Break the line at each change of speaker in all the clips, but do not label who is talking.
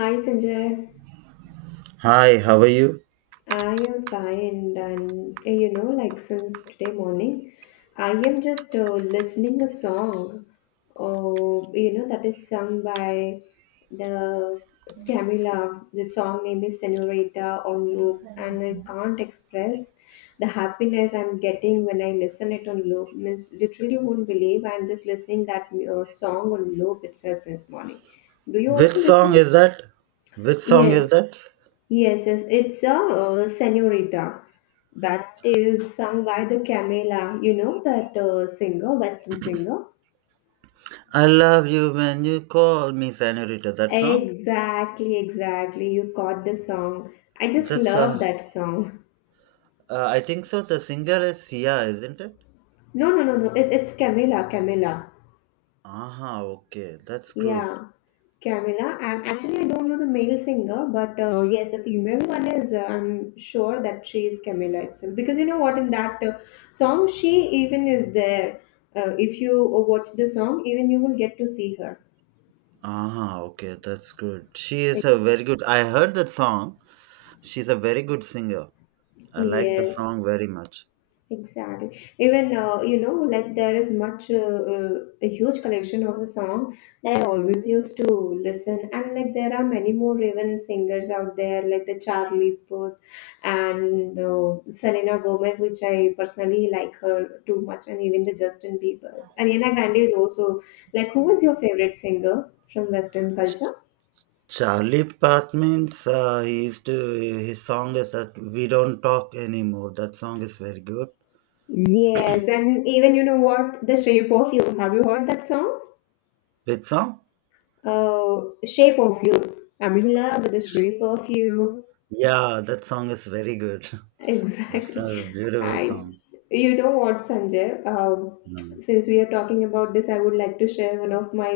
Hi Sanjay,
Hi, how are you?
I am fine and you know like since today morning I am just listening a song oh you know that is sung by the Camila. The song name is Senorita on loop and I can't express the happiness I'm getting when I listen it on loop. Means literally won't believe I'm just listening that song on loop itself since morning. Do you
Which
also
song
listen?
is that? Which song
Yes.
is that?
Yes, yes, it's a Senorita that is sung by the Camila, that singer, Western singer.
I love you when you call me senorita. That song?
Exactly, exactly. You caught the song. I just
That's
love that song.
I think so. The singer is Sia, isn't it?
No, no, no, no. It's Camila, Camila.
Aha, okay, that's good.
Yeah. Camila, and actually, I don't know the male singer, but yes, the female one is. I'm sure that she is Camila itself, because you know what? In that song, she even is there. If you watch the song, even you will get to see her.
Aha, okay, that's good. She is a very good. I heard that song. She's a very good singer. I like the
Yes.
song very much.
Exactly. Even like there is much a huge collection of the song that I always used to listen, and like there are many more Raven singers out there, like the Charlie Puth and Selena Gomez, which I personally like her too much, and even the Justin Bieber's. Ariana Grande is also like, who was your favorite singer from Western culture?
Charlie Path means he used to his song is that we don't talk anymore. That song is very good.
Yes, and even you know what, The Shape of You. Have you heard that song?
Which song?
Oh, shape of you. I'm in love with the shape of you.
Yeah, that song is very good. That's
Exactly.
a beautiful
And
song.
you know what, Sanjay?
Mm.
Since we are talking about this, I would like to share one of my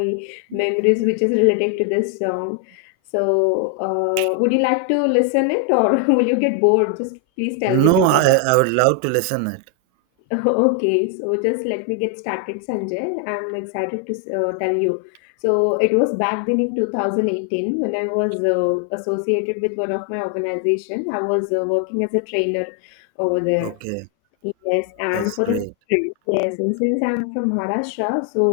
memories which is related to this song. So, would you like to listen it or will you get bored? Just please tell me
No,
before
I,
that.
I would love to listen it.
Okay, so just let me get started, Sanjay. I'm excited to tell you. So it was back then in 2018 when I was associated with one of my organization. I was working as a trainer over there.
Okay,
Yes, and
that's
for the
great.
trip. Yes, and since I'm from Maharashtra, so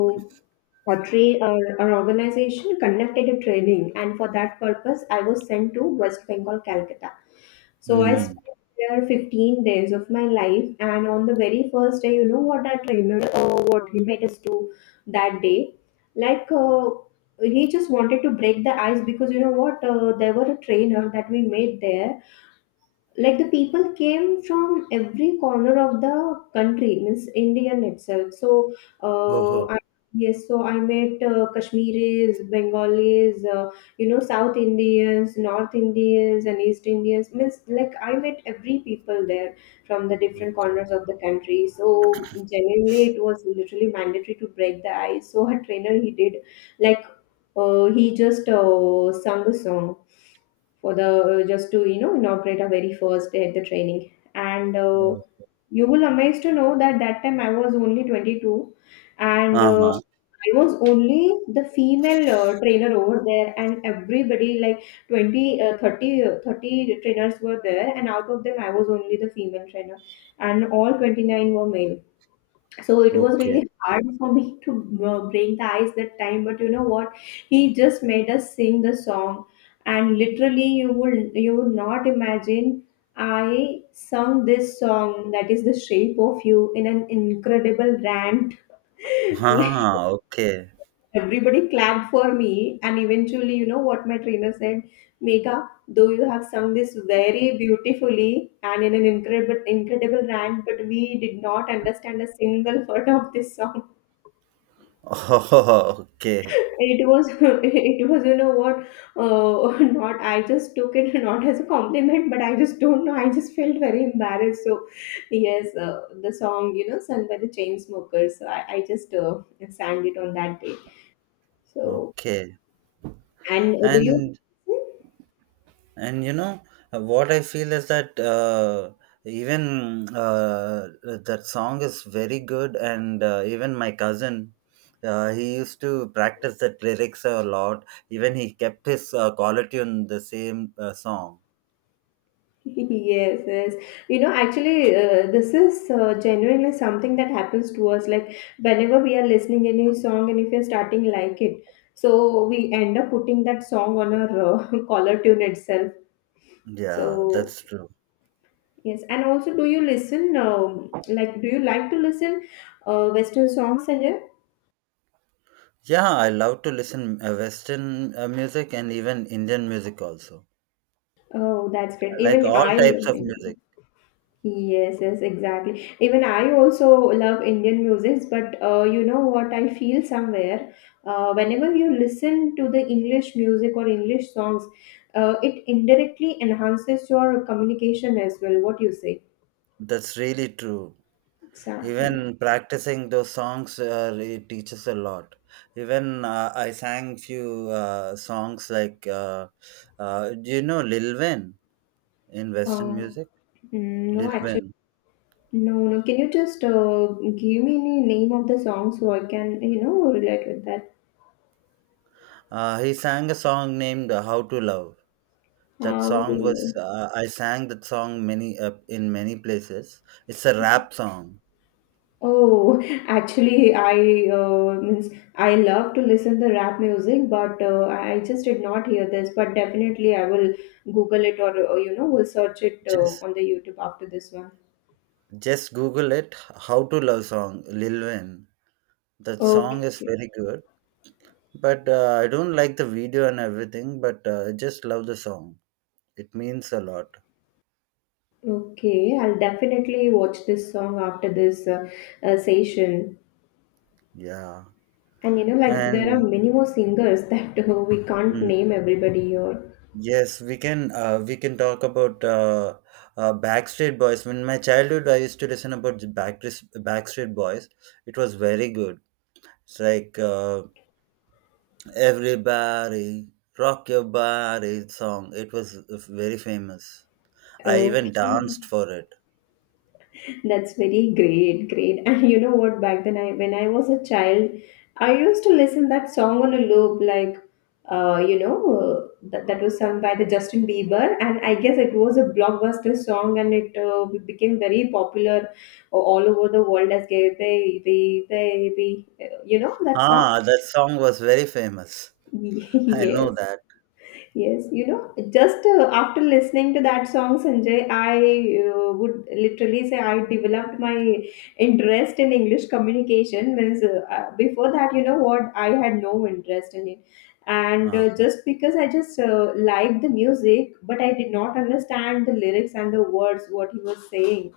or train or an organization conducted a training, and for that purpose I was sent to West Bengal, Calcutta. So I spent
Mm-hmm.
there 15 days of my life, and on the very first day you know what our trainer what he made us do that day, like he just wanted to break the ice, because you know what there were a trainer that we made there. Like the people came from every corner of the country, means Indian itself. So uh,
Oh,
I, yes, so I met Kashmiris, Bengalis, you know, South Indians, North Indians and East Indians. Means like I met every people there from the different corners of the country. So genuinely it was literally mandatory to break the ice. So her trainer he did, like he just sung a song for the just to you know inaugurate our very first day at the training. And
oh.
you will amazed to know that that time I was only 22, and
Uh-huh.
I was only the female trainer over there, and everybody like 20 30 30 trainers were there, and out of them I was only the female trainer, and all 29 were male. So it was
Okay.
really hard for me to break the ice that time. But you know what, he just made us sing the song, and literally you would not imagine I sung this song that is the shape of you in an incredible rant. Like
Ah, okay.
everybody clapped for me, and eventually you know what my trainer said, Megha, though you have sung this very beautifully and in an incredible rant, but we did not understand a single word of this song.
Oh, okay.
It was, it was, you know what? Not, I just took it not as a compliment, but I just don't know. I just felt very embarrassed. So, yes, the song, you know, sung by the Chainsmokers. So I just sang it on that day. So,
Okay.
and do you?
And And you know, what I feel is that even that song is very good, and even my cousin. He used to practice that lyrics a lot. Even he kept his color tune the same song.
Yes, yes. You know, actually, this is genuinely something that happens to us. Like, whenever we are listening any song and if you are starting like it, so we end up putting that song on our collar tune itself.
Yeah,
So,
that's true.
yes. And also, do you listen, like, do you like to listen Western songs, Sanjay?
Yeah, I love to listen Western music and even Indian music also.
Oh, that's great.
I like
Even
all
I
types of
love.
music.
Yes, yes, exactly. Even I also love Indian music, but you know what I feel somewhere? Whenever you listen to the English music or English songs, it indirectly enhances your communication as well. What you say?
That's really true.
Exactly.
Even practicing those songs, it teaches a lot. Even I sang few songs like, do you know Lil Wayne in Western
Um,
music?
no,
lil
actually,
wayne
no, no. Can you just give me any name of the song so I can, you know, relate with that?
uh, he sang a song named, how to love? That
How do
song was,
you?
I sang that song many, in many places. It's a rap song.
Oh, actually, I means I love to listen the rap music, but I just did not hear this. But definitely, I will Google it or you know will search it
just
on the YouTube after this one.
just google it. How to love song, Lil Wayne. That song is
Okay,
very good. But I don't like the video and everything, but I just love the song. It means a lot.
okay, I'll definitely watch this song after this session.
Yeah.
And you know, like there are
And
many more singers that we can't
mm,
name everybody here.
yes, we can, we can talk about, Backstreet Boys. In my childhood, I used to listen about the Backstreet Boys. It was very good. It's like, everybody rock your body song. It was very famous. I even
Okay.
danced for it.
That's very great, great. And you know what? Back then, I when I was a child, I used to listen that song on a loop, like, uh, you know, uh, that was sung by the Justin Bieber, and I guess it was a blockbuster song, and it became very popular all over the world as "Gay Baby, Baby." You know that song?
Ah, that song was very famous. I know
Yes.
that.
Yes, you know, just after listening to that song, Sanjay, I would literally say I developed my interest in English communication. Means before that, you know what, I had no interest in it, and
Ah.
just because I just liked the music, but I did not understand the lyrics and the words what he was saying.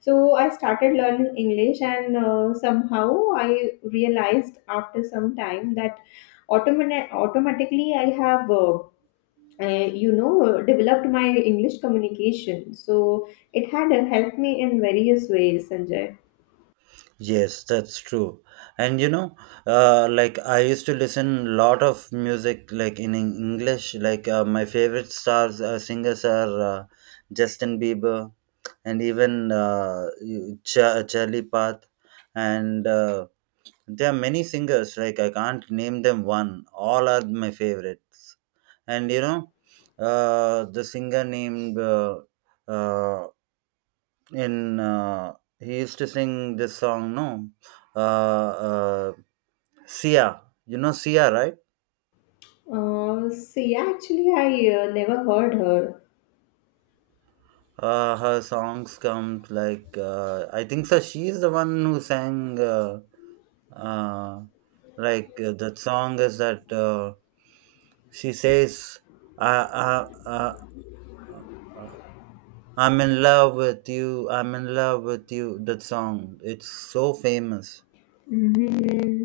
So I started learning English, and somehow I realized after some time that automatically I have. You know developed my English communication. So it had helped me in various ways, Sanjay.
Yes, that's true. And you know, like I used to listen lot of music like in English. Like, my favorite stars, singers are, Justin Bieber, and even Charlie Path, and there are many singers. Like I can't name them one. All are my favorites. And you know, the singer named, uh, in he used to sing this song. No, uh, uh Sia, you know, Sia, right?
See actually I never heard her.
Her songs come like, I think so she is the one who sang, uh that song is that, she says, "I I I uh, I'm in love with you, I'm in love with you." That song, it's so famous.
Hmm.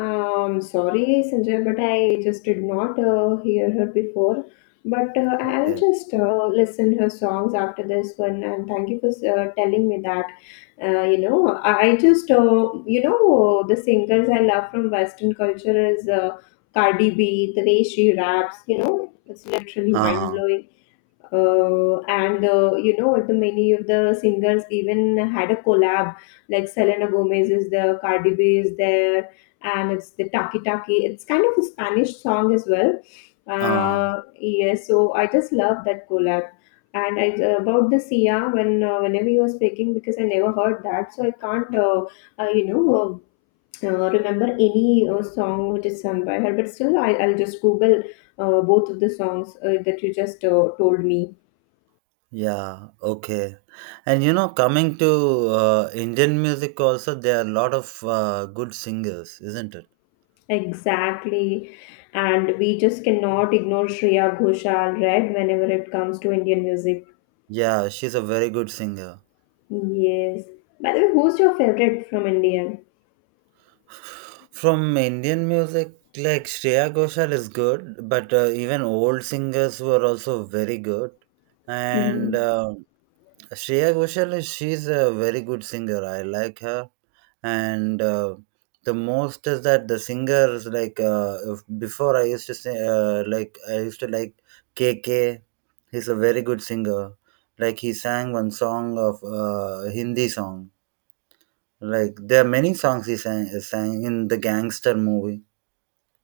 Sorry, Sanjay, but I just did not hear her before. But I'll
Okay.
just listen her songs after this one. And thank you for telling me that. You know, I just you know the singers I love from Western culture is Cardi B, the way she raps. You know, it's literally mind
Uh-huh.
blowing. And You know the many of the singers even had a collab, like Selena Gomez is there, Cardi B is there, and it's the Taki Taki, it's kind of a Spanish song as well.
Uh,
Yeah, so I just love that collab. And about the Sia, when whenever you were speaking, because I never heard that, so I can't, uh, you know, remember any song which is sung by her. But still, I'll just Google both of the songs that you just told me.
yeah, okay. And you know, coming to Indian music also, there are a lot of good singers, isn't it?
Exactly. And we just cannot ignore Shreya Ghoshal, right, whenever it comes to Indian music.
Yeah, she's a very good singer.
Yes. By the way, who's your favorite from India?
From Indian music, like Shreya Ghoshal is good, but even old singers were also very good. And
Hmm.
Shreya Ghoshal, she's a very good singer. I like her, and the most is that the singers like, before I used to say, like I used to like K K. He's a very good singer. Like he sang one song of Hindi song. Like there are many songs he sang in the gangster movie.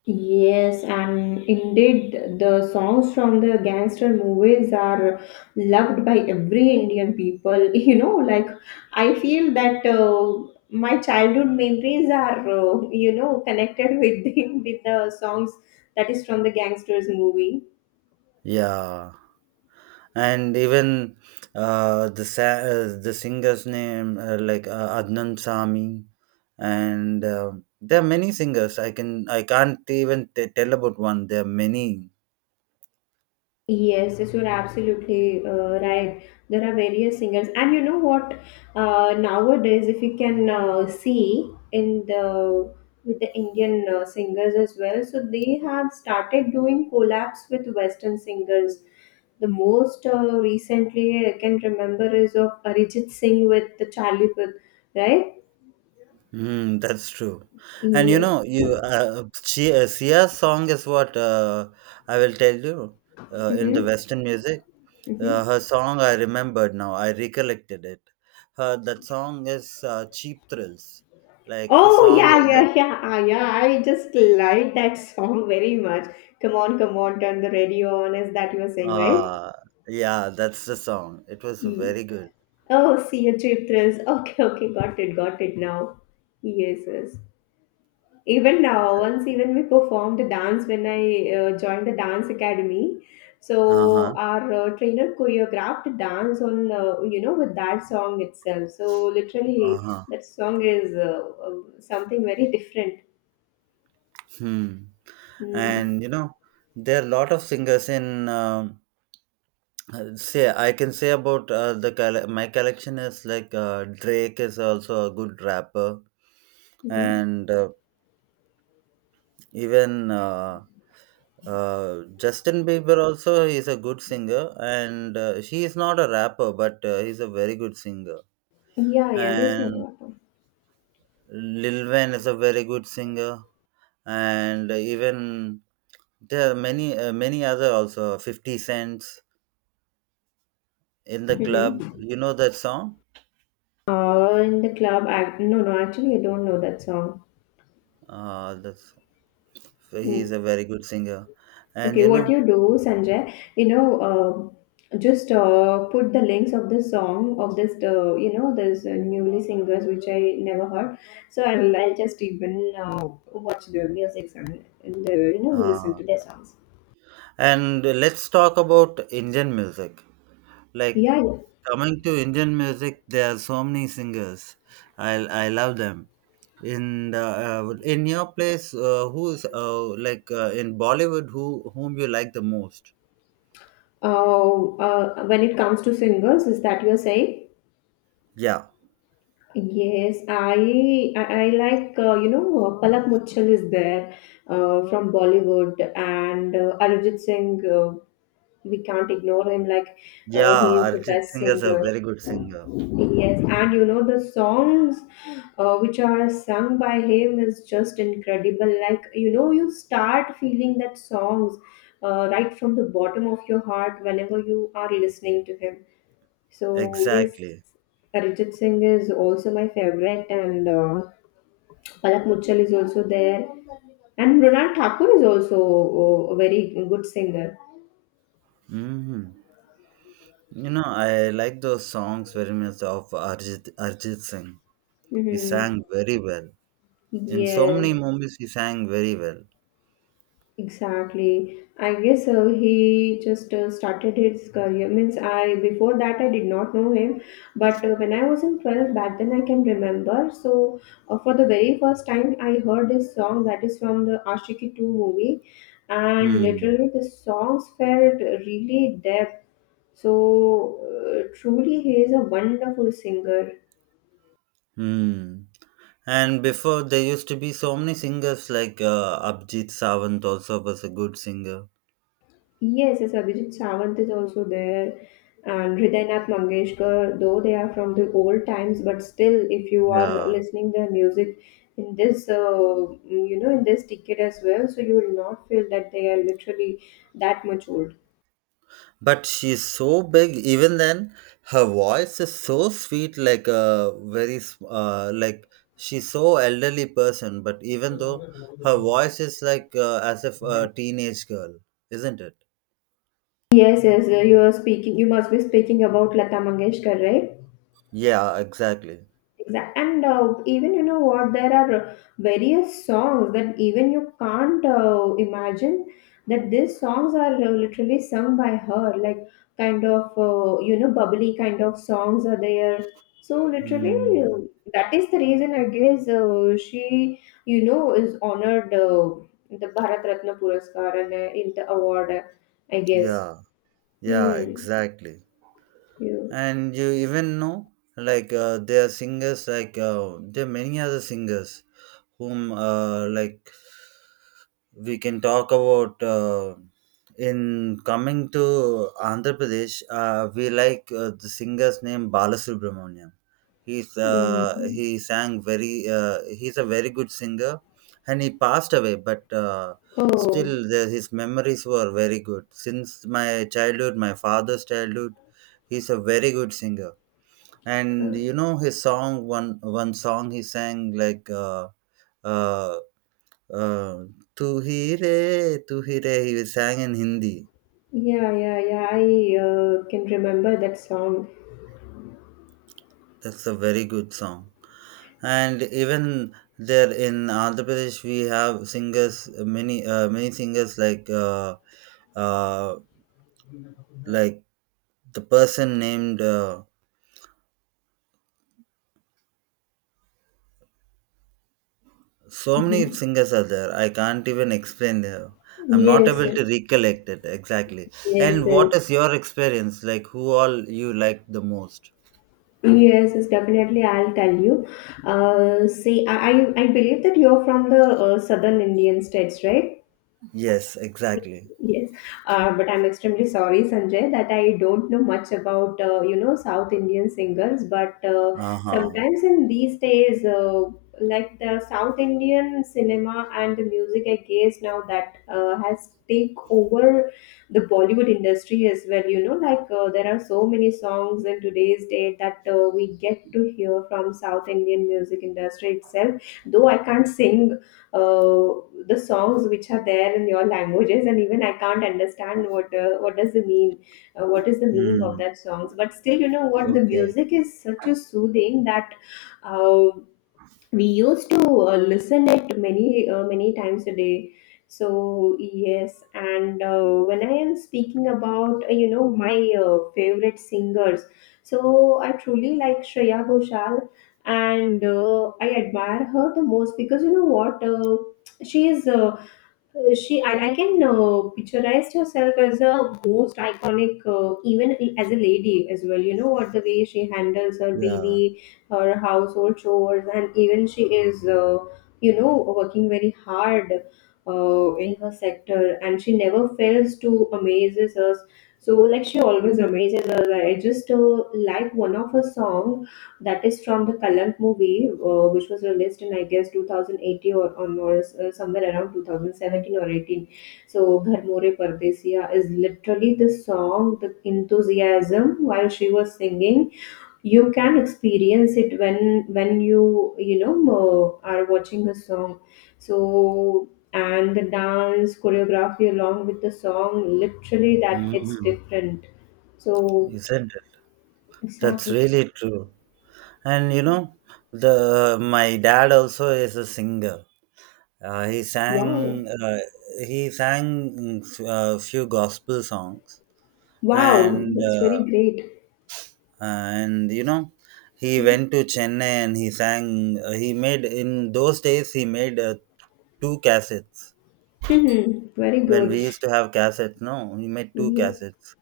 Yes, and indeed, the songs from the gangster movies are loved by every Indian people. You know, like I feel that my childhood memories are, connected with the, with the songs that is from the gangsters movie.
Yeah. And even the singer's name, like, Adnan Sami, and there are many singers. I can't even tell about one. There are many.
Yes, yes, you're absolutely right. There are various singers, and you know what? Nowadays, if you can see in the with the Indian singers as well, so they have started doing collabs with Western singers. The most recently I can remember is of Arijit Singh with the Charlie Puth, right?
Mm, that's true. And you
Yes.
know, Sia's song is what, I will tell you, in the
Mm-hmm.
Western music.
Mm-hmm.
Her song I remembered now. I recollected it. Her that song is, Cheap Thrills. Like the
Oh
song
yeah,
is that,
yeah, yeah, ah, yeah. I just like that song very much. Come on, come on, turn the radio on. Is that you were saying, right?
Uh, yeah, that's the song. It was
E.
very good.
Oh, see a trip thrills. Okay, okay, got it now. Yes, yes. Even now, once even we performed the dance when I joined the dance academy. So
Uh-huh.
our trainer choreographed a dance on you know with that song itself. So literally,
Uh-huh.
that song is uh, something very different.
Hmm.
Mm-hmm.
And you know, there are a lot of singers in, say I can say about, my collection is like, Drake is also a good rapper,
Mm-hmm.
and even Justin Bieber also is a good singer, and she is not a rapper, but he's a very good singer,
Yeah, yeah, he's
and
Nagatama.
Lil Wayne is a very good singer. And even there are many, many other also, 50 cents in the club,
Mm-hmm.
you know that song?
In the club, I, no, no, actually, I don't know that song.
uh that's, he
Mm.
is a very good singer. And
Okay,
you
what
know,
you do, Sanjay, just put the links of the song of this, this newly singers which I never heard. So I'll just even watch their music and listen
uh,
to their songs.
and let's talk about Indian music. Like
Yeah, yeah.
coming to Indian music, there are so many singers. I love them. In the, in your place, who's like in Bollywood, whom you like the most?
When it comes to singers, is that you're saying?
Yeah.
Yes, I like Palak Muchal is there from Bollywood and Arijit Singh. We can't ignore him. Like
Yeah,
he is the
Arjit
best
Singh is a
singer.
very good singer.
Yes, and you know the songs which are sung by him is just incredible. Like, you know, you start feeling that songs right from the bottom of your heart whenever you are listening to him. So yes,
Exactly.
Arijit Singh is also my favorite and Palak Muchal is also there, and Mrunal Thakur is also a very good singer.
Hmm. You know, I like those songs very much of Arjit Singh. He
Hmm.
sang very well. In so many
Yes.
movies, he sang very well.
Exactly. I guess he just started his career. Means I before that I did not know him, but when I was in 12 back then I can remember. So for the very first time I heard this song that is from the Ashiki 2 movie and
Hmm.
literally the songs felt really depth. So truly he is a wonderful singer.
Hmm. And before, there used to be so many singers like, Abhijit Sawant also was a good singer.
Yes, yes, Abhijit Sawant is also there, and Hriday Nath Mangeshkar. Though they are from the old times, but still, if you are
Yeah.
listening their music in in this decade as well, so you will not feel that they are literally that much old.
But she's so big, even then her voice is so sweet, like a very she's so elderly person, but even though her voice is like, as if a teenage girl, isn't it?
Yes, yes, you are speaking. You must be speaking about Lata Mangeshkar, right?
Yeah, exactly.
And even you know what, there are various songs that even you can't imagine that these songs are literally sung by her, like kind of bubbly kind of songs are there. So literally,
Hmm.
uh, that is the reason I guess she you know is honored the Bharat Ratna Puraskar and in the award, I guess.
Yeah, yeah,
Hmm.
exactly.
You.
And you even know, like, there are singers like, there are many other singers whom, we can talk about, in coming to Andhra Pradesh. We like, the singer's name Balasubramaniam.
Mm.
He sang very. He's a very good singer, and he passed away. But still,
Oh.
the, his memories were very good. Since my childhood, my father's childhood, he's a very good singer. And you know his song. One song he sang like. Uh, uh, "Tu Hi Re, Tu Hi Re," he sang in Hindi.
Yeah, yeah, yeah. I can remember that song.
That's a very good song. And even there in Andhra Pradesh, we have singers, many, many singers like, uh, like the person named. So many
Hmm.
singers are there. I can't even explain them. I'm not
Yes,
able
yes,
to recollect it exactly.
yes,
And
yes,
what is your experience? Like, who all you like the most?
yes, definitely. I'll tell you. See, I believe that you're from the southern Indian states, right?
Yes, exactly.
Yes, but I'm extremely sorry, Sanjay, that I don't know much about South Indian singers. But
Uh huh.
sometimes in these days, like the South Indian cinema and the music, I guess now that has take over the Bollywood industry as well. You know, like there are so many songs in today's day that we get to hear from South Indian music industry itself. Though I can't sing uh, the songs which are there in your languages, and even I can't understand what what does it mean, what is the meaning of
Hmm.
that songs. But still, you know what, the
Okay.
music is such a soothing that uh, we used to listen it many times a day. So yes, and when I am speaking about my favorite singers, so I truly like Shreya Ghoshal, and I admire her the most because you know what, she is uh, she I can picturize herself as a most iconic, even as a lady as well. You know what, the way she handles her
Yeah.
baby, her household chores, and even she is working very hard in her sector, and she never fails to amazes us. So like, she always amazes us. I just like one of her song that is from the Kalank movie, which was released in I guess 2018 or on or somewhere around 2017 or 18. So Ghar More Pardesiya is literally the song, the enthusiasm while she was singing. You can experience it when you you know are watching a song. So and the dance choreography along with the song, literally that hits
Mhm.
different. So
Isn't it? That's
exactly,
really true. And you know, the my dad also is a singer. Uh, he
wow.
sang uh, he sang a few gospel songs,
Wow,
and
that's very great.
you know, he went to Chennai and he sang. He made in those days he made, two cassettes
Hmm. Very
when
good.
we used to have cassettes. No, he made two
Yes.
cassettes.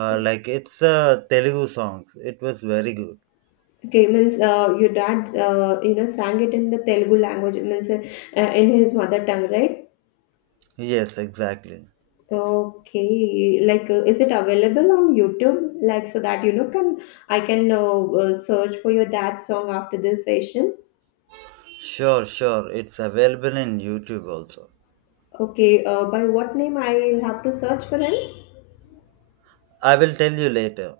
Like it's, Telugu songs. It was very good.
Okay, means your dad, sang it in the Telugu language, means in his mother tongue, right?
Yes, exactly.
Okay, like is it available on YouTube? Like so that, you know, can I can search for your dad's song after this session?
Sure, sure. It's available in YouTube also.
Okay, by what name I'll have to search for him?
I will tell you later.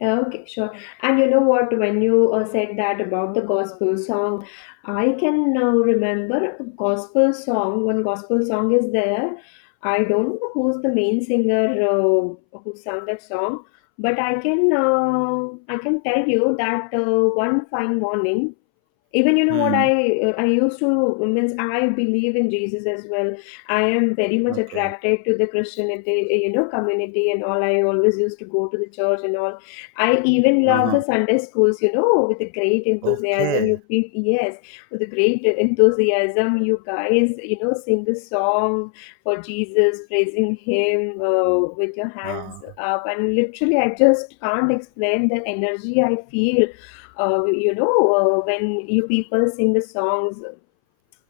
Okay, sure. And you know what? When you said that about the gospel song, I can now remember a gospel song. One gospel song is there. I don't know who's the main singer who sang that song, but I can tell you that one fine morning, even you know what,
Hmm.
I I used to means I believe in Jesus as well. I am very much
Okay.
attracted to the Christianity community and all. I always used to go to the church and all. I even love the
Uh-huh.
Sunday schools. You know, with a great enthusiasm,
Okay.
yes, with a great enthusiasm, you guys, you know, sing the song for Jesus, praising him with your
Uh,
hands up, and literally I just can't explain the energy I feel uh, you know when you people sing the songs,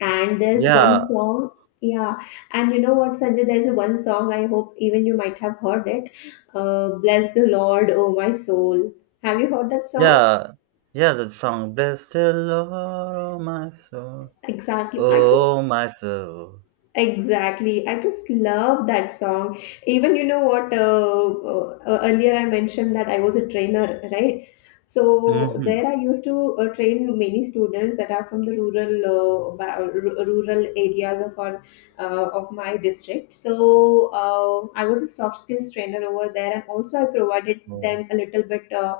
and there's one
yeah,
song, yeah. And you know what, Sanjay, there's one song, I hope even you might have heard it. Bless the Lord, oh my soul. Have you heard that song?
yeah, yeah. That song, "Bless the Lord, oh my soul,
exactly i
oh
just
my soul."
Exactly. I just love that song. Even you know what, earlier I mentioned that I was a trainer, right? So
Mm-hmm.
there I used to train many students that are from the rural rural areas of our of my district. So I was a soft skills trainer over there, and also I provided
Oh,
them a little bit, uh,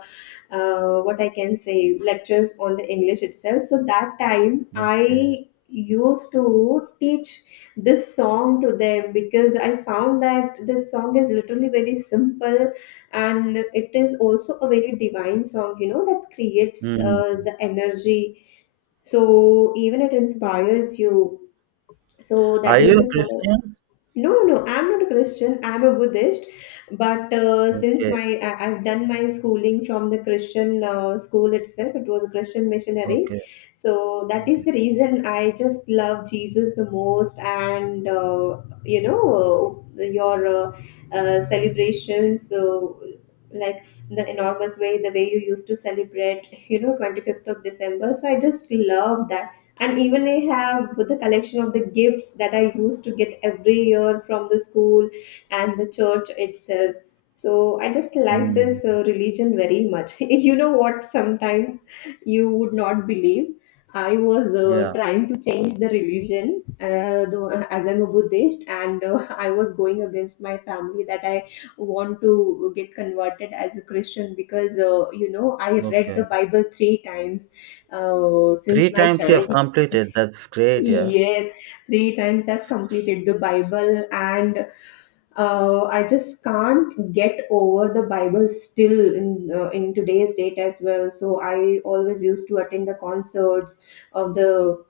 uh, what I can say, lectures on the English itself. So that time
okay.
I used to teach this song to them because I found that this song is literally very simple, and it is also a very divine song, you know, that creates
Mm.
the energy. So even it inspires you. So
Are
that
you
is
a
the song.
Christian?
No, no, I'm not a Christian. I'm a Buddhist. But since
Okay,
my I've done my schooling from the Christian school itself. It was a Christian
okay,
missionary. So that
okay.
is the reason I just love Jesus the most. And your uh, celebrations, like the enormous way, the way you used to celebrate, you know, 25th of December. So I just love that, and even I have the collection of the gifts that I used to get every year from the school and the church itself. So I just like this
Mm.
religion very much. You know what, sometimes you would not believe, I was
Yeah,
trying to change the religion, though, as I'm a Buddhist, and I was going against my family that I want to get converted as a Christian, because you know, I read
okay.
the Bible three times since
Three
my
times you have
child.
completed. That's great, yeah.
Yes, three times I've completed the Bible, and I just can't get over the Bible still in today's date as well. So I always used to attend the concerts of the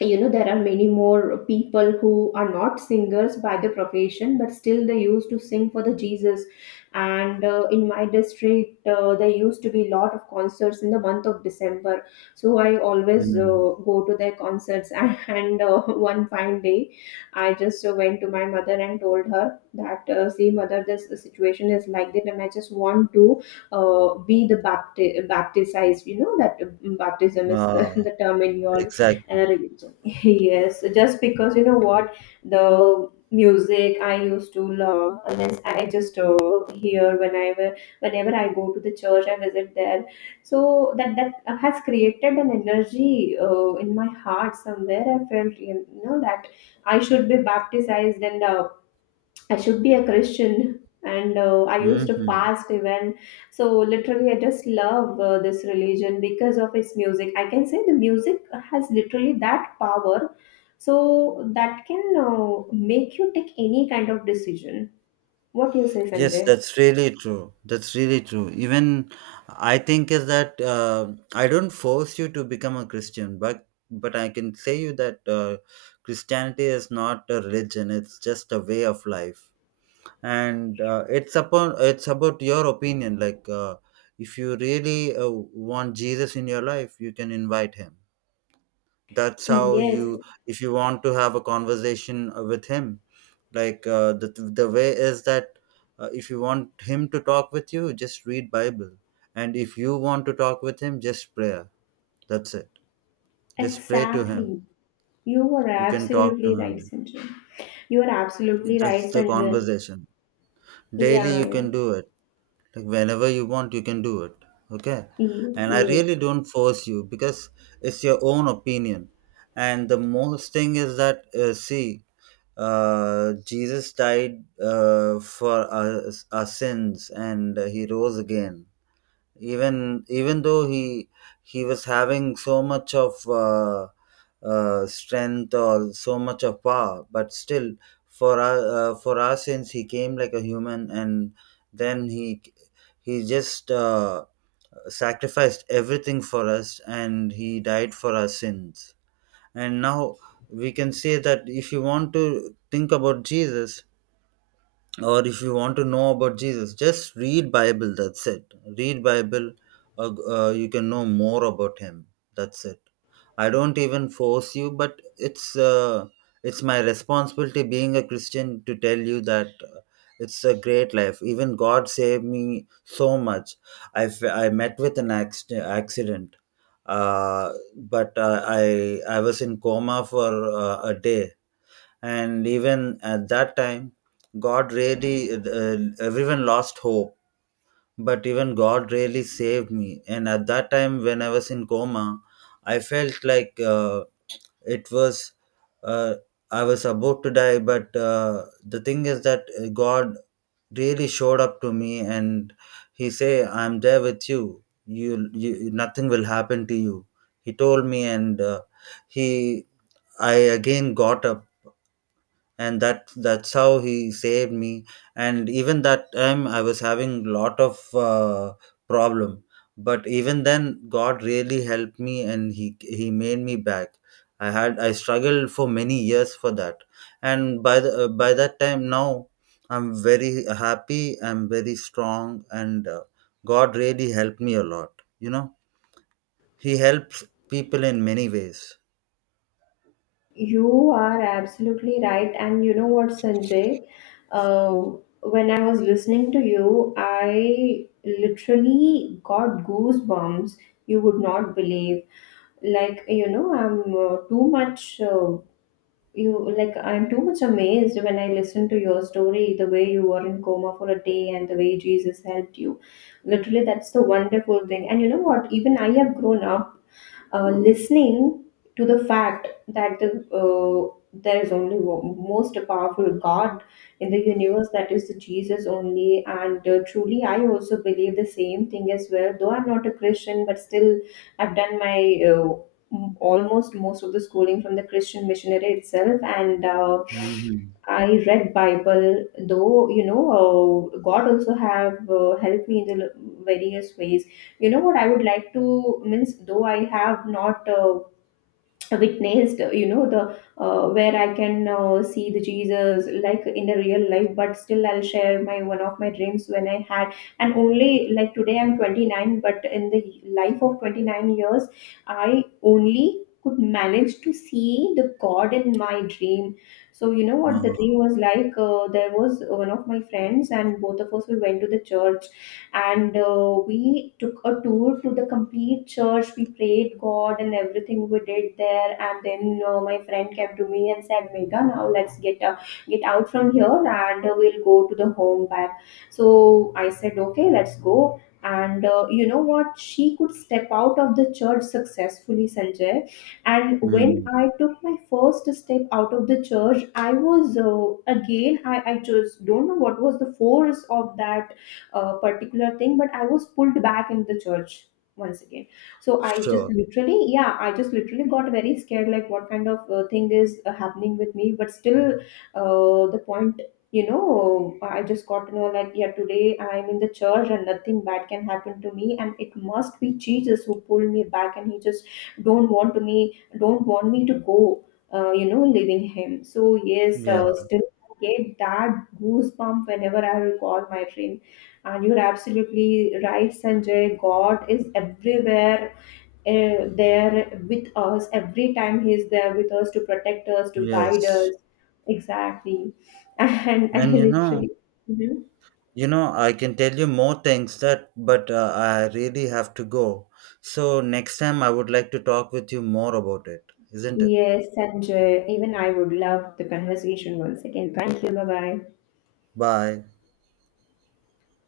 you know, there are many more people who are not singers by the profession, but still they used to sing for the Jesus. And in my district, there used to be a lot of concerts in the month of December. So I always
Mm.
go to their concerts. And one fine day, I just went to my mother and told her that, see mother, this situation is like that, and I just want to be baptized. You know that baptism is the,
Ah.
the term in your
Exactly.
uh, Yes, just because you know what, the music I used to love, unless I just hear, whenever I go to the church, I visit there. So that that has created an energy in my heart somewhere. I felt, you know, that I should be baptized, and I should be a Christian. And I used to
Hmm.
fast even. So literally, I just love this religion because of its music. I can say the music has literally that power. So, that can make you take any kind of decision. What do you say,
Yes,
Sanjay?
that's really true. That's really true. Even I think is that, I don't force you to become a Christian, but I can say you that, Christianity is not a religion. It's just a way of life, and it's upon it's about your opinion. Like, if you really want Jesus in your life, you can invite him. That's how
Yes,
you. If you want to have a conversation with him, like, the way is that, if you want him to talk with you, just read Bible. And if you want to talk with him, just prayer, that's it. Just pray to him.
exactly. You are
You can talk to
absolutely right,
him.
Sanjay. You are absolutely
That's
right,
the
Sanjay.
conversation. Daily
Yeah,
you
yeah.
can do it. Like whenever you want, you can do it. Okay.
Yes,
And I
yes.
really don't force you because it's your own opinion. And the most thing is that, see, Jesus died for us, our sins, and he rose again. Even though he was having so much of, strength, or so much of power, but still for our, for our sins he came like a human, and then he just sacrificed everything for us, and he died for our sins. And now we can say that if you want to think about Jesus, or if you want to know about Jesus, just read Bible. That's it. Read Bible. You can know more about him. That's it. I don't even force you, but it's, it's my responsibility being a Christian to tell you that, it's a great life. Even God saved me so much. I met with an accident. But I was in coma for a day. And even at that time, God really, everyone lost hope, but even God really saved me. And at that time, when I was in coma, I felt like, it was, uh, I was about to die, but the thing is that, God really showed up to me, and he say, "I'm there with you. You, nothing will happen to you." He told me, and he I again got up, and that's how he saved me. And even that time, I was having lot of, problem, but even then, God really helped me, and he made me back. I struggled for many years for that. And by the, by that time now, I'm very happy, I'm very strong, and God really helped me a lot. You know, he helps people in many ways.
You are absolutely right. And you know what, Sanjay? Uh, when I was listening to you, I literally got goosebumps. You would not believe. Like, you know, I'm too much. You like, I'm too much amazed when I listen to your story, the way you were in coma for a day and the way Jesus helped you. Literally, that's the wonderful thing. And you know what, even I have grown up listening to the fact that there is only one, most powerful God in the universe, that is Jesus only. And truly, I also believe the same thing as well. Though I'm not a Christian, but still, I've done my almost most of the schooling from the Christian missionary itself, and
Hmm.
I read Bible, though you know God also have helped me in the various ways. You know what, I would like to means, though I have not witnessed, you know, the where I can see the Jesus like in the real life, but still I'll share my one of my dreams when I had. And only like today I'm 29, but in the life of 29 years, I only could manage to see the God in my dream. So you know what the
Uh,
dream was like, there was one of my friends, and both of us we went to the church, and we took a tour to the complete church, we prayed God and everything we did there. And then my friend came to me and said, Mega, now let's get out from here, and we'll go to the home back. So I said, okay, let's go. And you know what, she could step out of the church successfully, Sanjay. And when
hmm.
I took my first step out of the church, I was again, I just don't know what was the force of that particular thing, but I was pulled back in the church once again. So I just
Sure.
literally, yeah, I just literally got very scared, like what kind of thing is happening with me. But still, the point, you know, I just got to know, like, yeah, today I'm in the church and nothing bad can happen to me, and it must be Jesus who pulled me back, and he just don't want to me don't want me to go, leaving him. So yes,
Yeah.
still I get that goosebump whenever I recall my dream. And you're absolutely right, Sanjay. God is everywhere there with us. Every time He's there with us, to protect us, to guide
Yes.
us. Exactly. And I
And you know,
literally. Mhm.
you know, I can tell you more things that, but I really have to go. So next time I would like to talk with you more about it, isn't it?
Yes, Sanjay. Even I would love the conversation once again. Thank you. Bye bye.
Bye.